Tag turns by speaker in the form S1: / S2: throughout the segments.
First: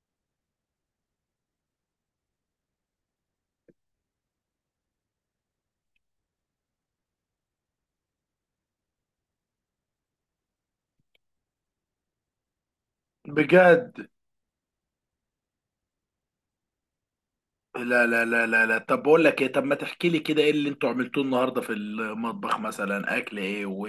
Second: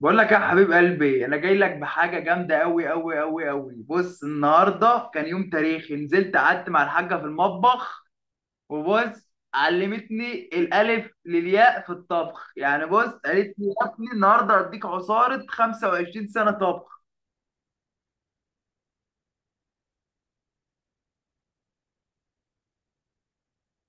S1: بقول لك يا حبيب قلبي، انا جاي لك بحاجه جامده قوي قوي قوي قوي. بص، النهارده كان يوم تاريخي، نزلت قعدت مع الحاجه في المطبخ وبص علمتني الالف للياء في الطبخ. يعني بص، قالت لي: يا
S2: بجد.
S1: ابني النهارده هديك عصاره 25 سنه طبخ.
S2: لا لا لا لا لا، طب بقول لك ايه؟ طب ما تحكي لي كده، ايه اللي انتوا عملتوه النهارده في المطبخ؟ مثلا اكل ايه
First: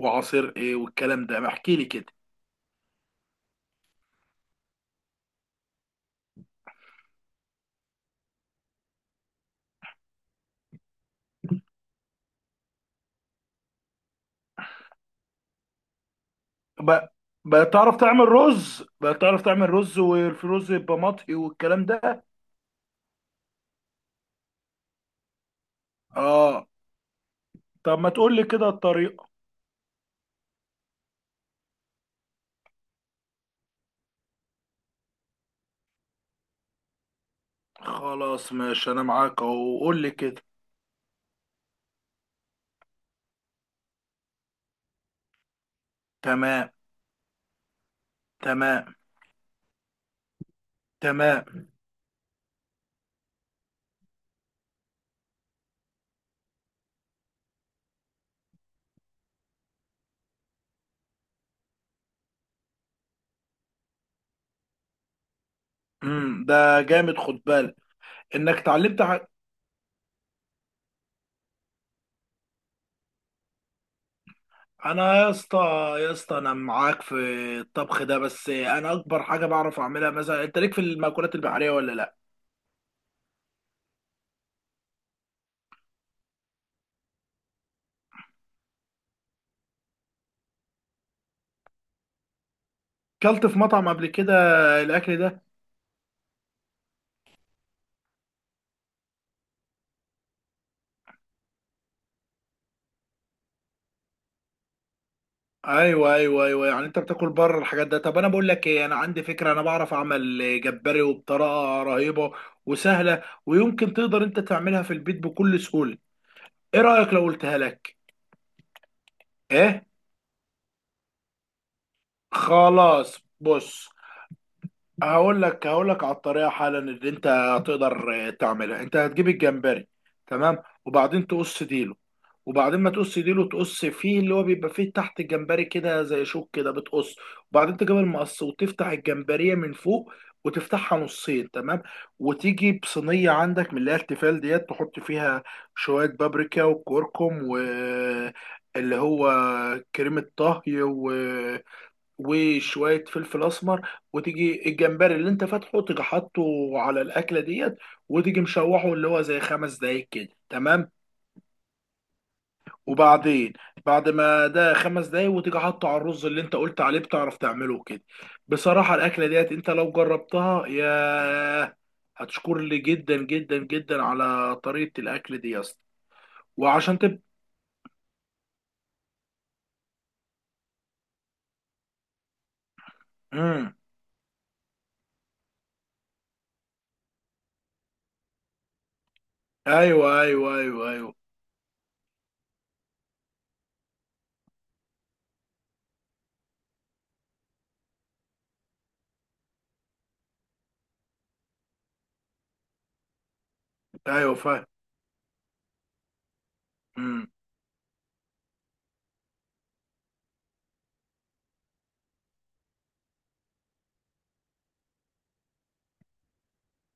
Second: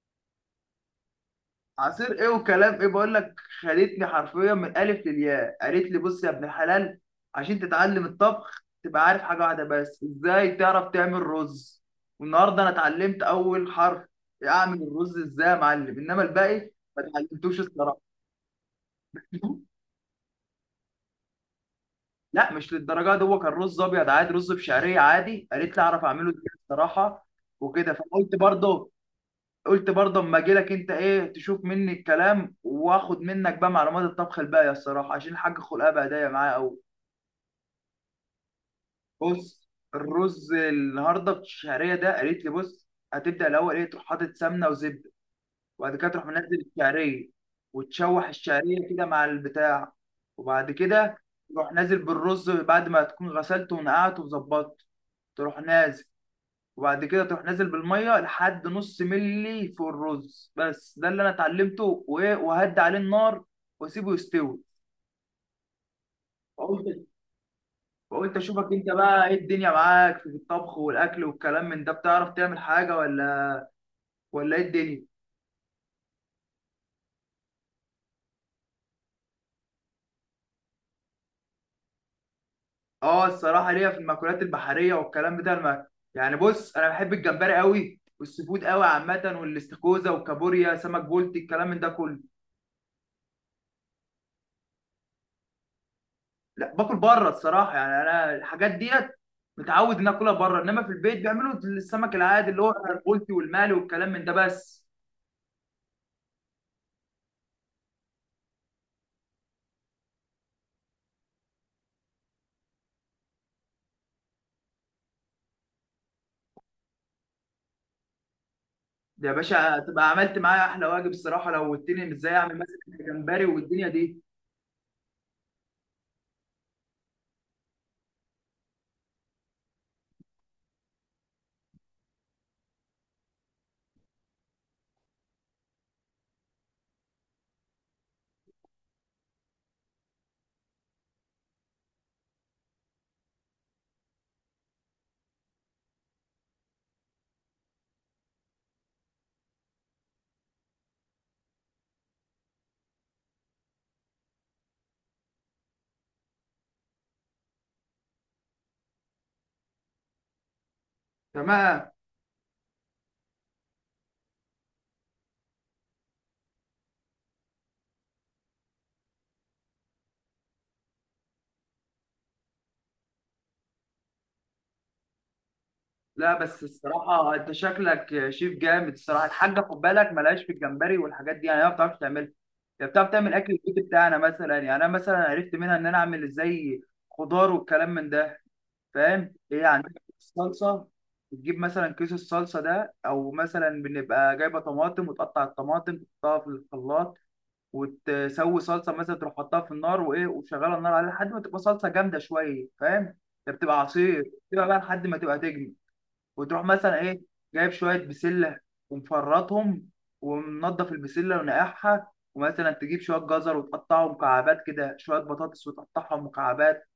S2: وعصير ايه والكلام ده، ما احكي لي كده.
S1: عصير ايه وكلام ايه؟ بقول لك خدتني حرفيا من الالف للياء. قالت لي: بص يا ابن الحلال، عشان تتعلم الطبخ تبقى عارف حاجه واحده بس، ازاي تعرف تعمل رز. والنهارده انا اتعلمت اول حرف، اعمل الرز ازاي يا معلم، انما الباقي ما
S2: بقى
S1: اتعلمتوش
S2: بقى تعرف
S1: الصراحه.
S2: تعمل رز؟ بقى تعرف تعمل رز والرز يبقى مطهي والكلام ده؟
S1: لا مش للدرجه دي، هو كان رز ابيض عادي، رز بشعريه عادي قالت لي اعرف اعمله ازاي
S2: اه،
S1: الصراحه، وكده.
S2: طب ما
S1: فقلت
S2: تقول لي كده
S1: برضه،
S2: الطريقه.
S1: قلت برضه: اما اجي لك انت، ايه تشوف مني الكلام واخد منك بقى معلومات الطبخ الباقيه الصراحه، عشان الحاج خلقها بهدايا معايا قوي.
S2: خلاص ماشي، انا معاك
S1: بص،
S2: اهو، قول لي كده.
S1: الرز النهارده الشعريه ده قالت لي بص، هتبدا الاول ايه، تروح حاطط سمنه وزبده، وبعد كده تروح منزل
S2: تمام.
S1: الشعريه وتشوح الشعريه
S2: تمام.
S1: كده مع البتاع. وبعد كده
S2: تمام.
S1: تروح نازل بالرز بعد ما تكون غسلته ونقعته وظبطته، تروح نازل. وبعد كده تروح نازل بالميه لحد نص ملي فوق الرز. بس ده اللي انا اتعلمته، وايه، وهدي عليه النار واسيبه يستوي.
S2: ده
S1: فقلت
S2: جامد، خد بالك
S1: فقلت
S2: انك
S1: اشوفك انت
S2: اتعلمت.
S1: بقى ايه الدنيا معاك في الطبخ والاكل والكلام من ده، بتعرف تعمل حاجه ولا ولا ايه الدنيا؟
S2: انا يا اسطى، يا اسطى انا معاك في الطبخ ده، بس انا اكبر حاجه بعرف اعملها. مثلا انت ليك في المأكولات البحريه ولا لا؟
S1: اه الصراحه ليا في المأكولات البحريه والكلام بتاع المأكل. يعني بص، انا بحب الجمبري قوي والسي فود قوي عامه، والاستاكوزا والكابوريا، سمك بولتي، الكلام من ده كله.
S2: كلت في مطعم قبل كده الاكل ده؟
S1: لا باكل بره الصراحه، يعني انا الحاجات ديت متعود ان اكلها بره، انما في البيت بيعملوا السمك العادي اللي هو البلطي والمالي والكلام من ده بس.
S2: ايوه ايوه ايوه، يعني انت بتاكل بره الحاجات ده. طب انا بقول لك ايه، انا عندي فكره، انا بعرف اعمل جمبري وبطريقه رهيبه وسهله، ويمكن تقدر انت تعملها في البيت بكل سهوله. ايه رايك لو قلتها لك؟
S1: ده يا باشا
S2: ايه.
S1: تبقى عملت معايا احلى واجب الصراحه لو قلتني إن ازاي اعمل مثلا
S2: خلاص
S1: جمبري والدنيا
S2: بص،
S1: دي.
S2: هقول لك على الطريقه حالا اللي انت هتقدر تعملها. انت هتجيب الجمبري، تمام، وبعدين تقص ديله، وبعدين ما تقص ديله تقص فيه اللي هو بيبقى فيه تحت الجمبري كده زي شوك كده بتقص، وبعدين تجيب المقص وتفتح الجمبريه من فوق وتفتحها نصين، تمام. وتيجي بصينيه عندك من اللي هي التيفال ديت، تحط فيها شويه بابريكا وكركم و اللي هو كريمة طهي وشويه فلفل اسمر، وتيجي الجمبري اللي انت فاتحه تيجي حاطه على الاكله ديت، وتيجي مشوحه اللي هو زي 5 دقايق كده، تمام.
S1: تمام.
S2: وبعدين بعد ما ده 5 دقايق وتيجي حاطه على الرز اللي انت قلت عليه بتعرف تعمله كده. بصراحه الاكله ديت انت لو جربتها يا، هتشكر لي جدا جدا جدا على طريقه الاكل دي يا اسطى.
S1: لا بس
S2: وعشان تب
S1: الصراحه انت شكلك شيف جامد الصراحه. الحاجه خد بالك ملهاش في الجمبري والحاجات دي، يعني هي ما بتعرفش تعملها. هي بتعرف تعمل اكل
S2: امم
S1: البيت بتاعنا، مثلا. يعني انا مثلا عرفت منها ان انا اعمل ازاي خضار والكلام من ده. فاهم؟ هي عندنا
S2: ايوه ايوه
S1: الصلصه
S2: ايوه ايوه
S1: بتجيب مثلا كيس الصلصه ده، او مثلا بنبقى جايبه طماطم وتقطع الطماطم تحطها في الخلاط وتسوي صلصه. مثلا تروح حطها في النار، وايه، وشغاله النار عليها لحد ما تبقى صلصه جامده شويه، فاهم؟ ده بتبقى عصير
S2: ايوه، فاهم.
S1: تبقى بقى لحد ما تبقى تجمد. وتروح مثلا، ايه،
S2: امم
S1: جايب شويه بسله ومفرطهم ومنضف البسله ونقعها، ومثلا تجيب شويه جزر وتقطعهم مكعبات كده، شويه بطاطس وتقطعهم مكعبات.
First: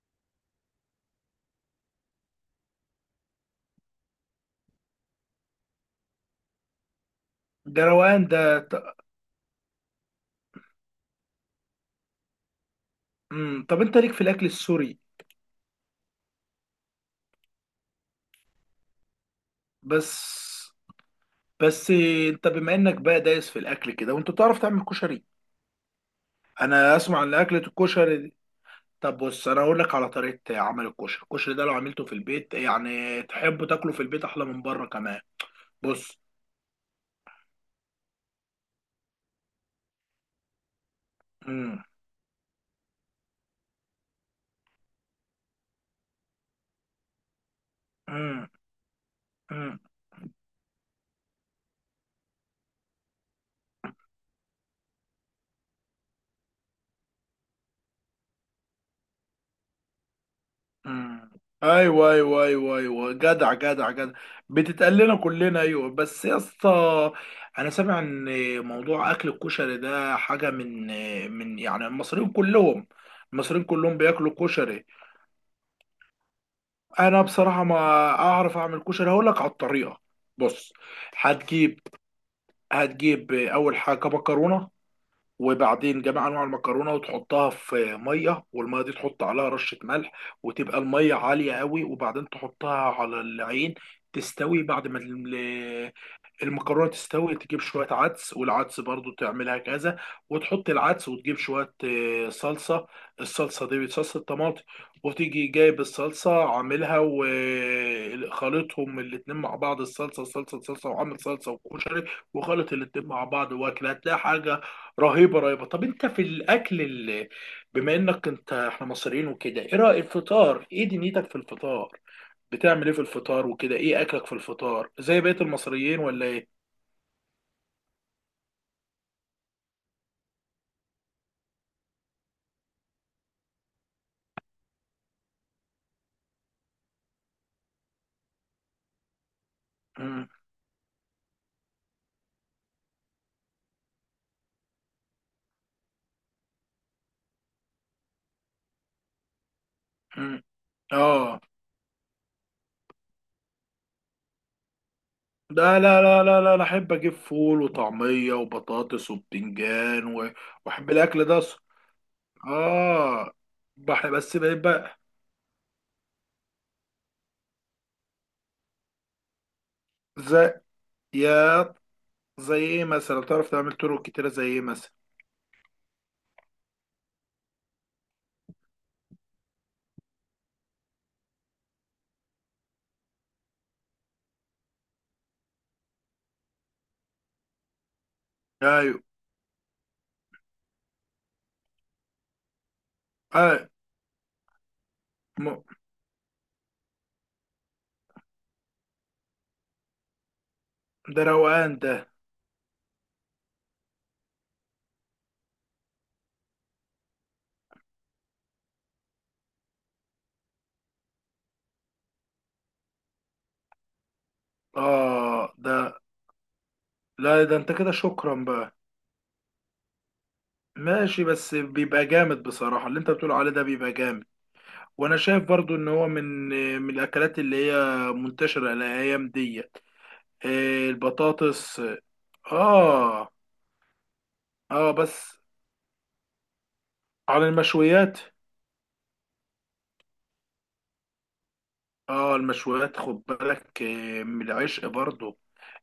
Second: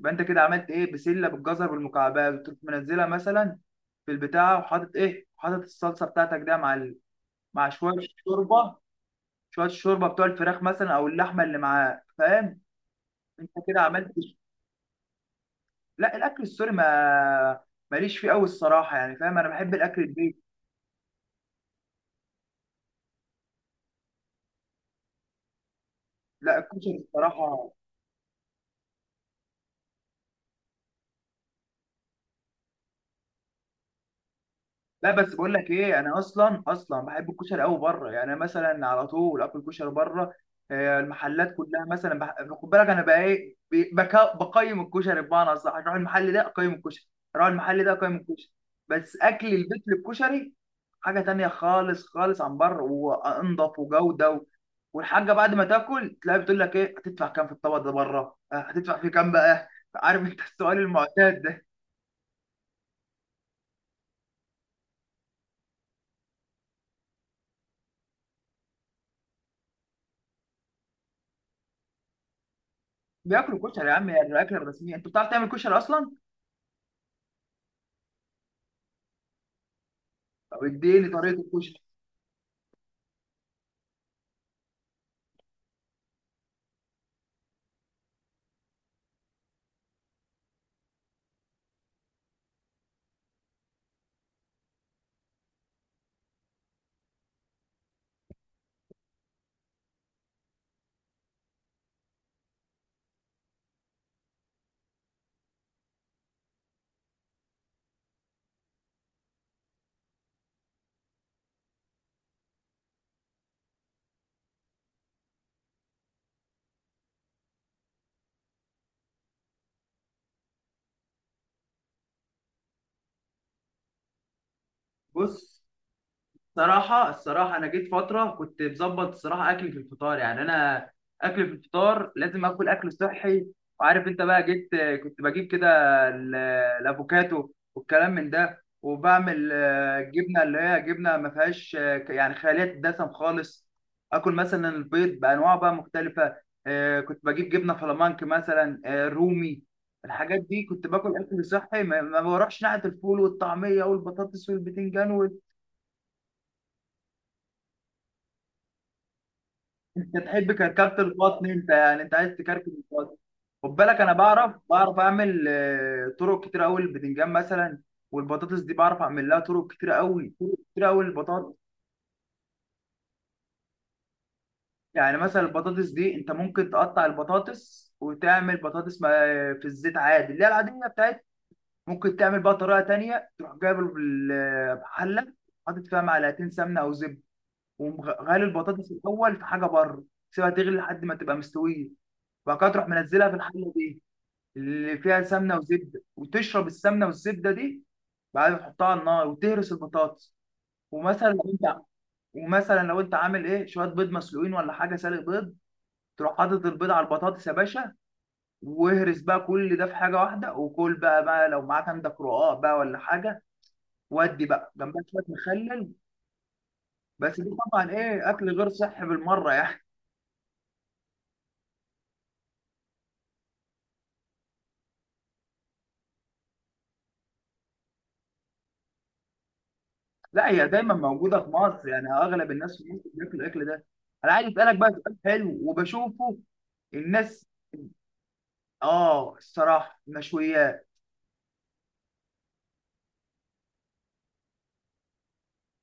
S1: يبقى انت كده عملت ايه، بسله بالجزر بالمكعبات. وتروح منزلها مثلا في البتاع، وحاطط ايه، حاطط الصلصه بتاعتك ده مع مع
S2: ده
S1: شويه
S2: روقان ده.
S1: الشوربه،
S2: ط-
S1: شويه الشوربه بتوع الفراخ مثلا او اللحمه اللي معاه، فاهم؟ انت
S2: طب
S1: كده
S2: انت
S1: عملت.
S2: ليك في الاكل السوري؟
S1: لا الاكل السوري، ما ماليش فيه قوي الصراحه، يعني فاهم، انا بحب الاكل البيت.
S2: بس بس انت بما انك بقى دايس في الاكل كده، وانت تعرف تعمل كشري؟
S1: لا الكشري
S2: انا اسمع ان اكله
S1: الصراحه،
S2: الكشري دي، طب بص انا اقول لك على طريقه عمل الكشري. الكشري ده لو عملته في البيت يعني تحبه تاكله في البيت احلى من بره
S1: لا
S2: كمان.
S1: بس بقول لك ايه، انا
S2: بص.
S1: اصلا اصلا بحب الكشري قوي بره. يعني أنا مثلا على طول اكل كشري بره. المحلات كلها مثلا خد بالك، انا بقى ايه، بقيم الكشري. بمعنى صح، اروح المحل ده اقيم الكشري، اروح المحل ده اقيم الكشري. بس اكل
S2: امم
S1: البيت للكشري حاجه تانية خالص خالص عن بره، وانضف وجوده والحاجه. بعد ما تاكل تلاقي بتقول لك ايه هتدفع كام في الطبق ده بره، هتدفع فيه كام بقى. عارف انت السؤال
S2: مم.
S1: المعتاد ده؟
S2: ايوه ايوه ايوه ايوه، جدع جدع جدع، بتتقال لنا كلنا. ايوه بس يا اسطى، انا سامع ان موضوع اكل الكشري ده حاجه من يعني المصريين كلهم. المصريين
S1: بياكلوا كشري يا
S2: كلهم
S1: عم، يعني
S2: بياكلوا
S1: الاكل
S2: كشري.
S1: الرسميه. انت بتعرف تعمل كشري اصلا؟
S2: انا بصراحه ما اعرف اعمل كشري، هقول لك على الطريقه.
S1: طب
S2: بص،
S1: اديني طريقه
S2: هتجيب
S1: الكشري.
S2: هتجيب اول حاجه مكرونه، وبعدين جميع انواع المكرونه، وتحطها في ميه، والميه دي تحط عليها رشه ملح، وتبقى الميه عاليه قوي، وبعدين تحطها على العين تستوي. بعد ما المكرونه تستوي تجيب شويه عدس، والعدس برضو تعملها كذا، وتحط العدس، وتجيب شويه صلصه. الصلصه دي صلصه طماطم، وتيجي جايب الصلصه عاملها وخلطهم الاتنين مع بعض. الصلصه صلصه صلصه وعامل صلصه وكشري، وخلط الاتنين مع بعض واكل، هتلاقي حاجه رهيبه رهيبه. طب انت في الاكل اللي، بما انك انت احنا مصريين وكده، ايه رايك الفطار؟ ايه دنيتك في الفطار؟ بتعمل ايه في الفطار وكده؟ ايه اكلك في الفطار زي بقية
S1: بص،
S2: المصريين ولا ايه؟
S1: الصراحة الصراحة أنا جيت فترة كنت مظبط الصراحة أكلي في الفطار. يعني أنا أكلي في الفطار لازم آكل أكل صحي، وعارف أنت بقى. جيت كنت بجيب كده ال- الأفوكاتو والكلام من ده، وبعمل
S2: مم.
S1: جبنة، اللي هي جبنة ما فيهاش، يعني خالية الدسم خالص. آكل مثلا البيض بأنواع بقى مختلفة. كنت بجيب جبنة فلامانك مثلا، رومي.
S2: مم.
S1: الحاجات دي كنت باكل
S2: اه،
S1: أكل صحي، ما بروحش ناحية الفول والطعمية والبطاطس والبتنجان.
S2: لا لا لا لا لا، أنا احب اجيب فول وطعميه وبطاطس وبتنجان
S1: انت تحب
S2: واحب
S1: كركبة
S2: الاكل ده
S1: البطن
S2: أصلاً.
S1: انت، يعني انت عايز تكركب البطن.
S2: اه.
S1: خد بالك انا
S2: بس
S1: بعرف
S2: بيبقى
S1: اعمل، طرق كتير قوي البتنجان مثلا، والبطاطس دي بعرف اعمل لها طرق كتير قوي، طرق
S2: زي،
S1: كتير قوي البطاطس.
S2: يا زي ايه مثلا؟ تعرف تعمل طرق كتيره زي ايه مثلا؟
S1: يعني مثلا البطاطس دي انت ممكن تقطع البطاطس وتعمل بطاطس في الزيت عادي، اللي هي العاديه بتاعت. ممكن تعمل بقى طريقه تانية، تروح جايب حله، حاطط فيها معلقتين سمنه او زبده، ومغلي البطاطس
S2: ايوه
S1: الاول في حاجه بره. سيبها تغلي لحد ما تبقى مستويه، وبعد كده تروح منزلها في
S2: ايوه.
S1: الحله دي اللي فيها سمنه
S2: م-
S1: وزبده، وتشرب السمنه والزبده دي. بعدين تحطها على النار وتهرس البطاطس.
S2: ده
S1: ومثلا لو
S2: روقان
S1: انت
S2: ده.
S1: ومثلا لو انت عامل ايه، شويه بيض مسلوقين ولا حاجه، سالق بيض. تروح حاطط البيض على البطاطس يا باشا، واهرس بقى كل ده في حاجه واحده، وكل بقى. بقى لو معاك عندك رقاق بقى ولا حاجه، ودي بقى جنبها شويه
S2: اه ده،
S1: مخلل. بس
S2: لا
S1: دي
S2: ده انت
S1: طبعا
S2: كده
S1: ايه
S2: شكرا
S1: اكل غير
S2: بقى.
S1: صحي بالمره، يعني.
S2: ماشي، بس بيبقى جامد بصراحه اللي انت بتقول عليه ده، بيبقى جامد. وانا شايف برضو ان هو من الاكلات اللي هي منتشره الايام دي.
S1: لا هي
S2: إيه؟
S1: دايما موجوده في
S2: البطاطس؟
S1: مصر، يعني اغلب الناس في مصر
S2: اه.
S1: بياكلوا الاكل ده. انا عايز اسالك بقى
S2: اه
S1: سؤال
S2: بس
S1: حلو، وبشوفه الناس.
S2: على المشويات.
S1: اه الصراحه المشويات.
S2: اه المشويات، خد بالك إيه، من العشق برضو.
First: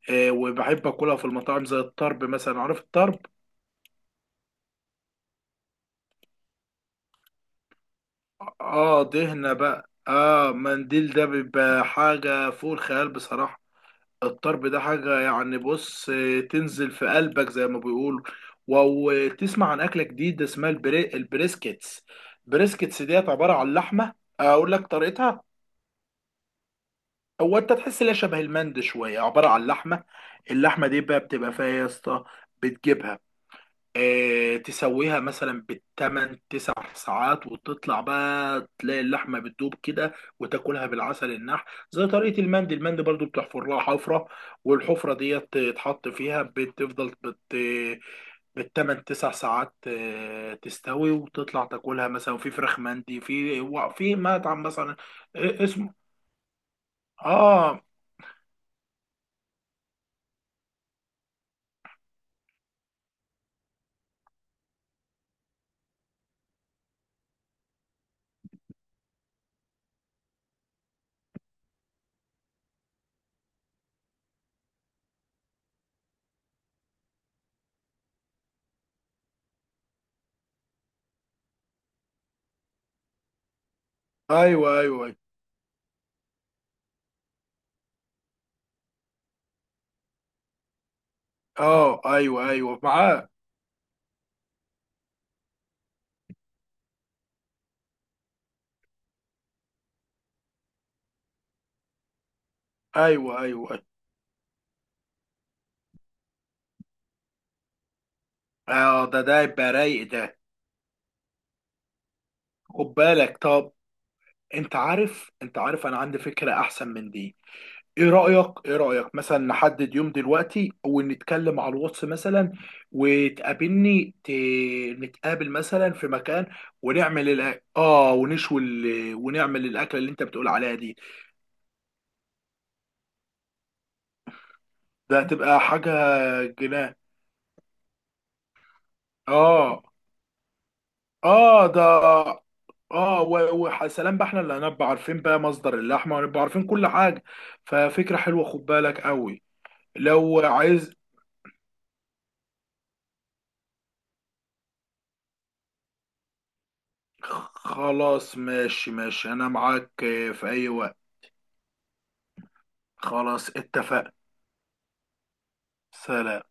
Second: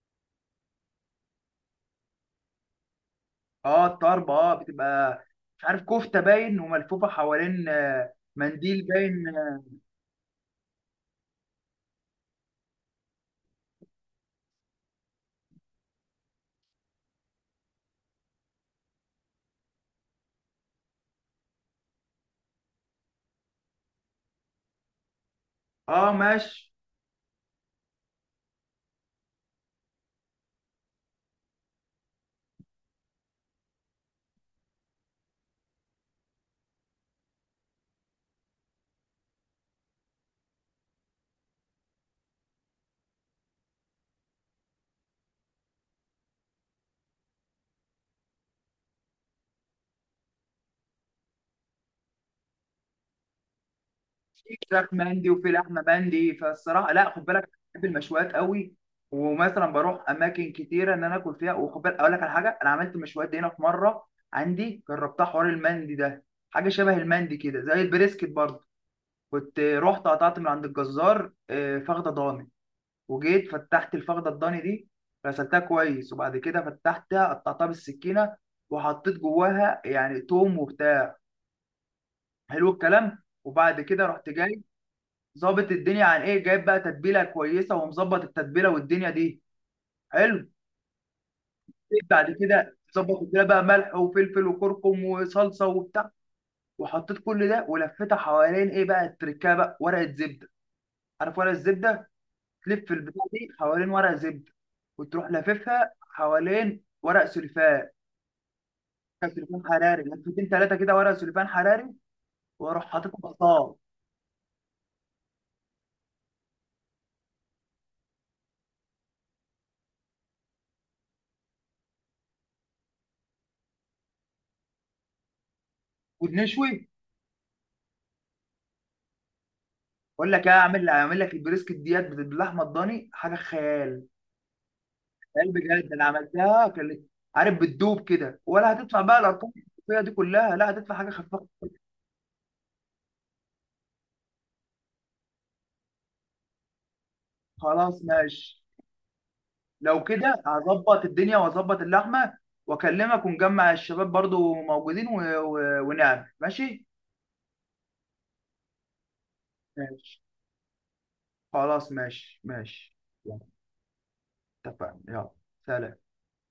S2: إيه، وبحب اكلها في المطاعم زي الطرب مثلا، عارف الطرب؟
S1: اه الطرب، اه بتبقى مش عارف كفته باين وملفوفه حوالين، منديل
S2: اه
S1: باين.
S2: دهنة بقى، اه منديل ده بيبقى حاجة فوق الخيال بصراحة. الطرب ده حاجة، يعني بص إيه، تنزل في قلبك زي ما بيقولوا. و- وتسمع عن أكلة جديدة اسمها البريسكيتس. بريسكيتس ديت عبارة عن لحمة، أقول لك طريقتها.
S1: اه ماشي.
S2: هو انت تحس ان هي شبه المند شويه، عباره عن لحمه. اللحمه دي بقى بتبقى فيها يا اسطى، بتجيبها، اه تسويها مثلا بالتمن 9 ساعات، وتطلع بقى تلاقي اللحمه بتدوب كده، وتاكلها بالعسل النحل زي طريقه المند. المند برضو بتحفر لها حفره، والحفره ديت تتحط فيها، بتفضل بالتمن 9 ساعات، تستوي، وتطلع تاكلها مثلا في فراخ مندي، في
S1: في
S2: مطعم مثلا.
S1: فراخ مندي وفي لحمه
S2: اسمه،
S1: مندي، فالصراحه لا خد بالك
S2: اه،
S1: بحب المشويات قوي. ومثلا بروح اماكن كتيره ان انا اكل فيها. وخد بالك اقول لك على حاجه، انا عملت مشويات دي هنا في مره عندي، جربتها حوار المندي ده، حاجه شبه المندي كده زي البريسكت برضه. كنت رحت قطعت من عند الجزار، فخده ضاني. وجيت فتحت الفخده الضاني دي، غسلتها كويس، وبعد كده فتحتها قطعتها بالسكينه، وحطيت جواها يعني توم وبتاع، حلو الكلام. وبعد كده رحت جاي،
S2: ايوه ايوه.
S1: ظابط الدنيا عن ايه، جايب بقى تتبيله كويسه، ومظبط التتبيله والدنيا دي، حلو.
S2: اه
S1: بعد
S2: ايوه
S1: كده
S2: ايوه
S1: ظبط
S2: معاه.
S1: التتبيله بقى، ملح وفلفل وكركم وصلصه وبتاع، وحطيت كل ده، ولفيتها حوالين ايه بقى التركه بقى، ورقه زبده. عارف ورقه الزبده، تلف البتاع
S2: ايوه ايوه
S1: دي
S2: أيوة.
S1: حوالين ورقه زبده، وتروح لاففها حوالين ورق سلفان.
S2: اه ده
S1: كان
S2: ده
S1: سليمان
S2: يبقى
S1: حراري
S2: رايق ده.
S1: لفتين ثلاثه كده، ورق سليمان حراري، واروح
S2: خد
S1: حاططهم في
S2: بالك طب،
S1: الطاوله.
S2: انت عارف انا عندي فكره احسن من دي. ايه رايك مثلا نحدد يوم دلوقتي، ونتكلم على الواتس مثلا، وتقابلني ت... نتقابل مثلا في مكان،
S1: ونشوي.
S2: ونعمل الأ... اه ونشوي ونعمل الاكله اللي انت
S1: اقول لك
S2: بتقول
S1: ايه،
S2: عليها
S1: اعمل
S2: دي.
S1: اعمل لك البريسكت ديت باللحمه الضاني، حاجه خيال،
S2: ده
S1: خيال
S2: هتبقى حاجه
S1: بجد. انا عملتها
S2: جنان.
S1: كان، عارف، بتدوب كده. ولا هتدفع بقى الارقام
S2: اه.
S1: الفيها دي كلها، لا هتدفع حاجه خفيفه.
S2: اه ده. اه وسلام بقى، احنا اللي هنبقى عارفين بقى مصدر اللحمه، ونبقى عارفين كل حاجه.
S1: خلاص
S2: ففكره حلوه،
S1: ماشي.
S2: خد بالك قوي.
S1: لو
S2: لو
S1: كده
S2: عايز.
S1: هظبط الدنيا واظبط اللحمه واكلمك، ونجمع الشباب برضو موجودين ونعمل. ماشي
S2: خلاص ماشي ماشي، انا معاك
S1: ماشي.
S2: في اي وقت.
S1: خلاص ماشي ماشي. يلا،
S2: خلاص اتفقنا.
S1: اتفقنا. يلا، سلام.
S2: سلام.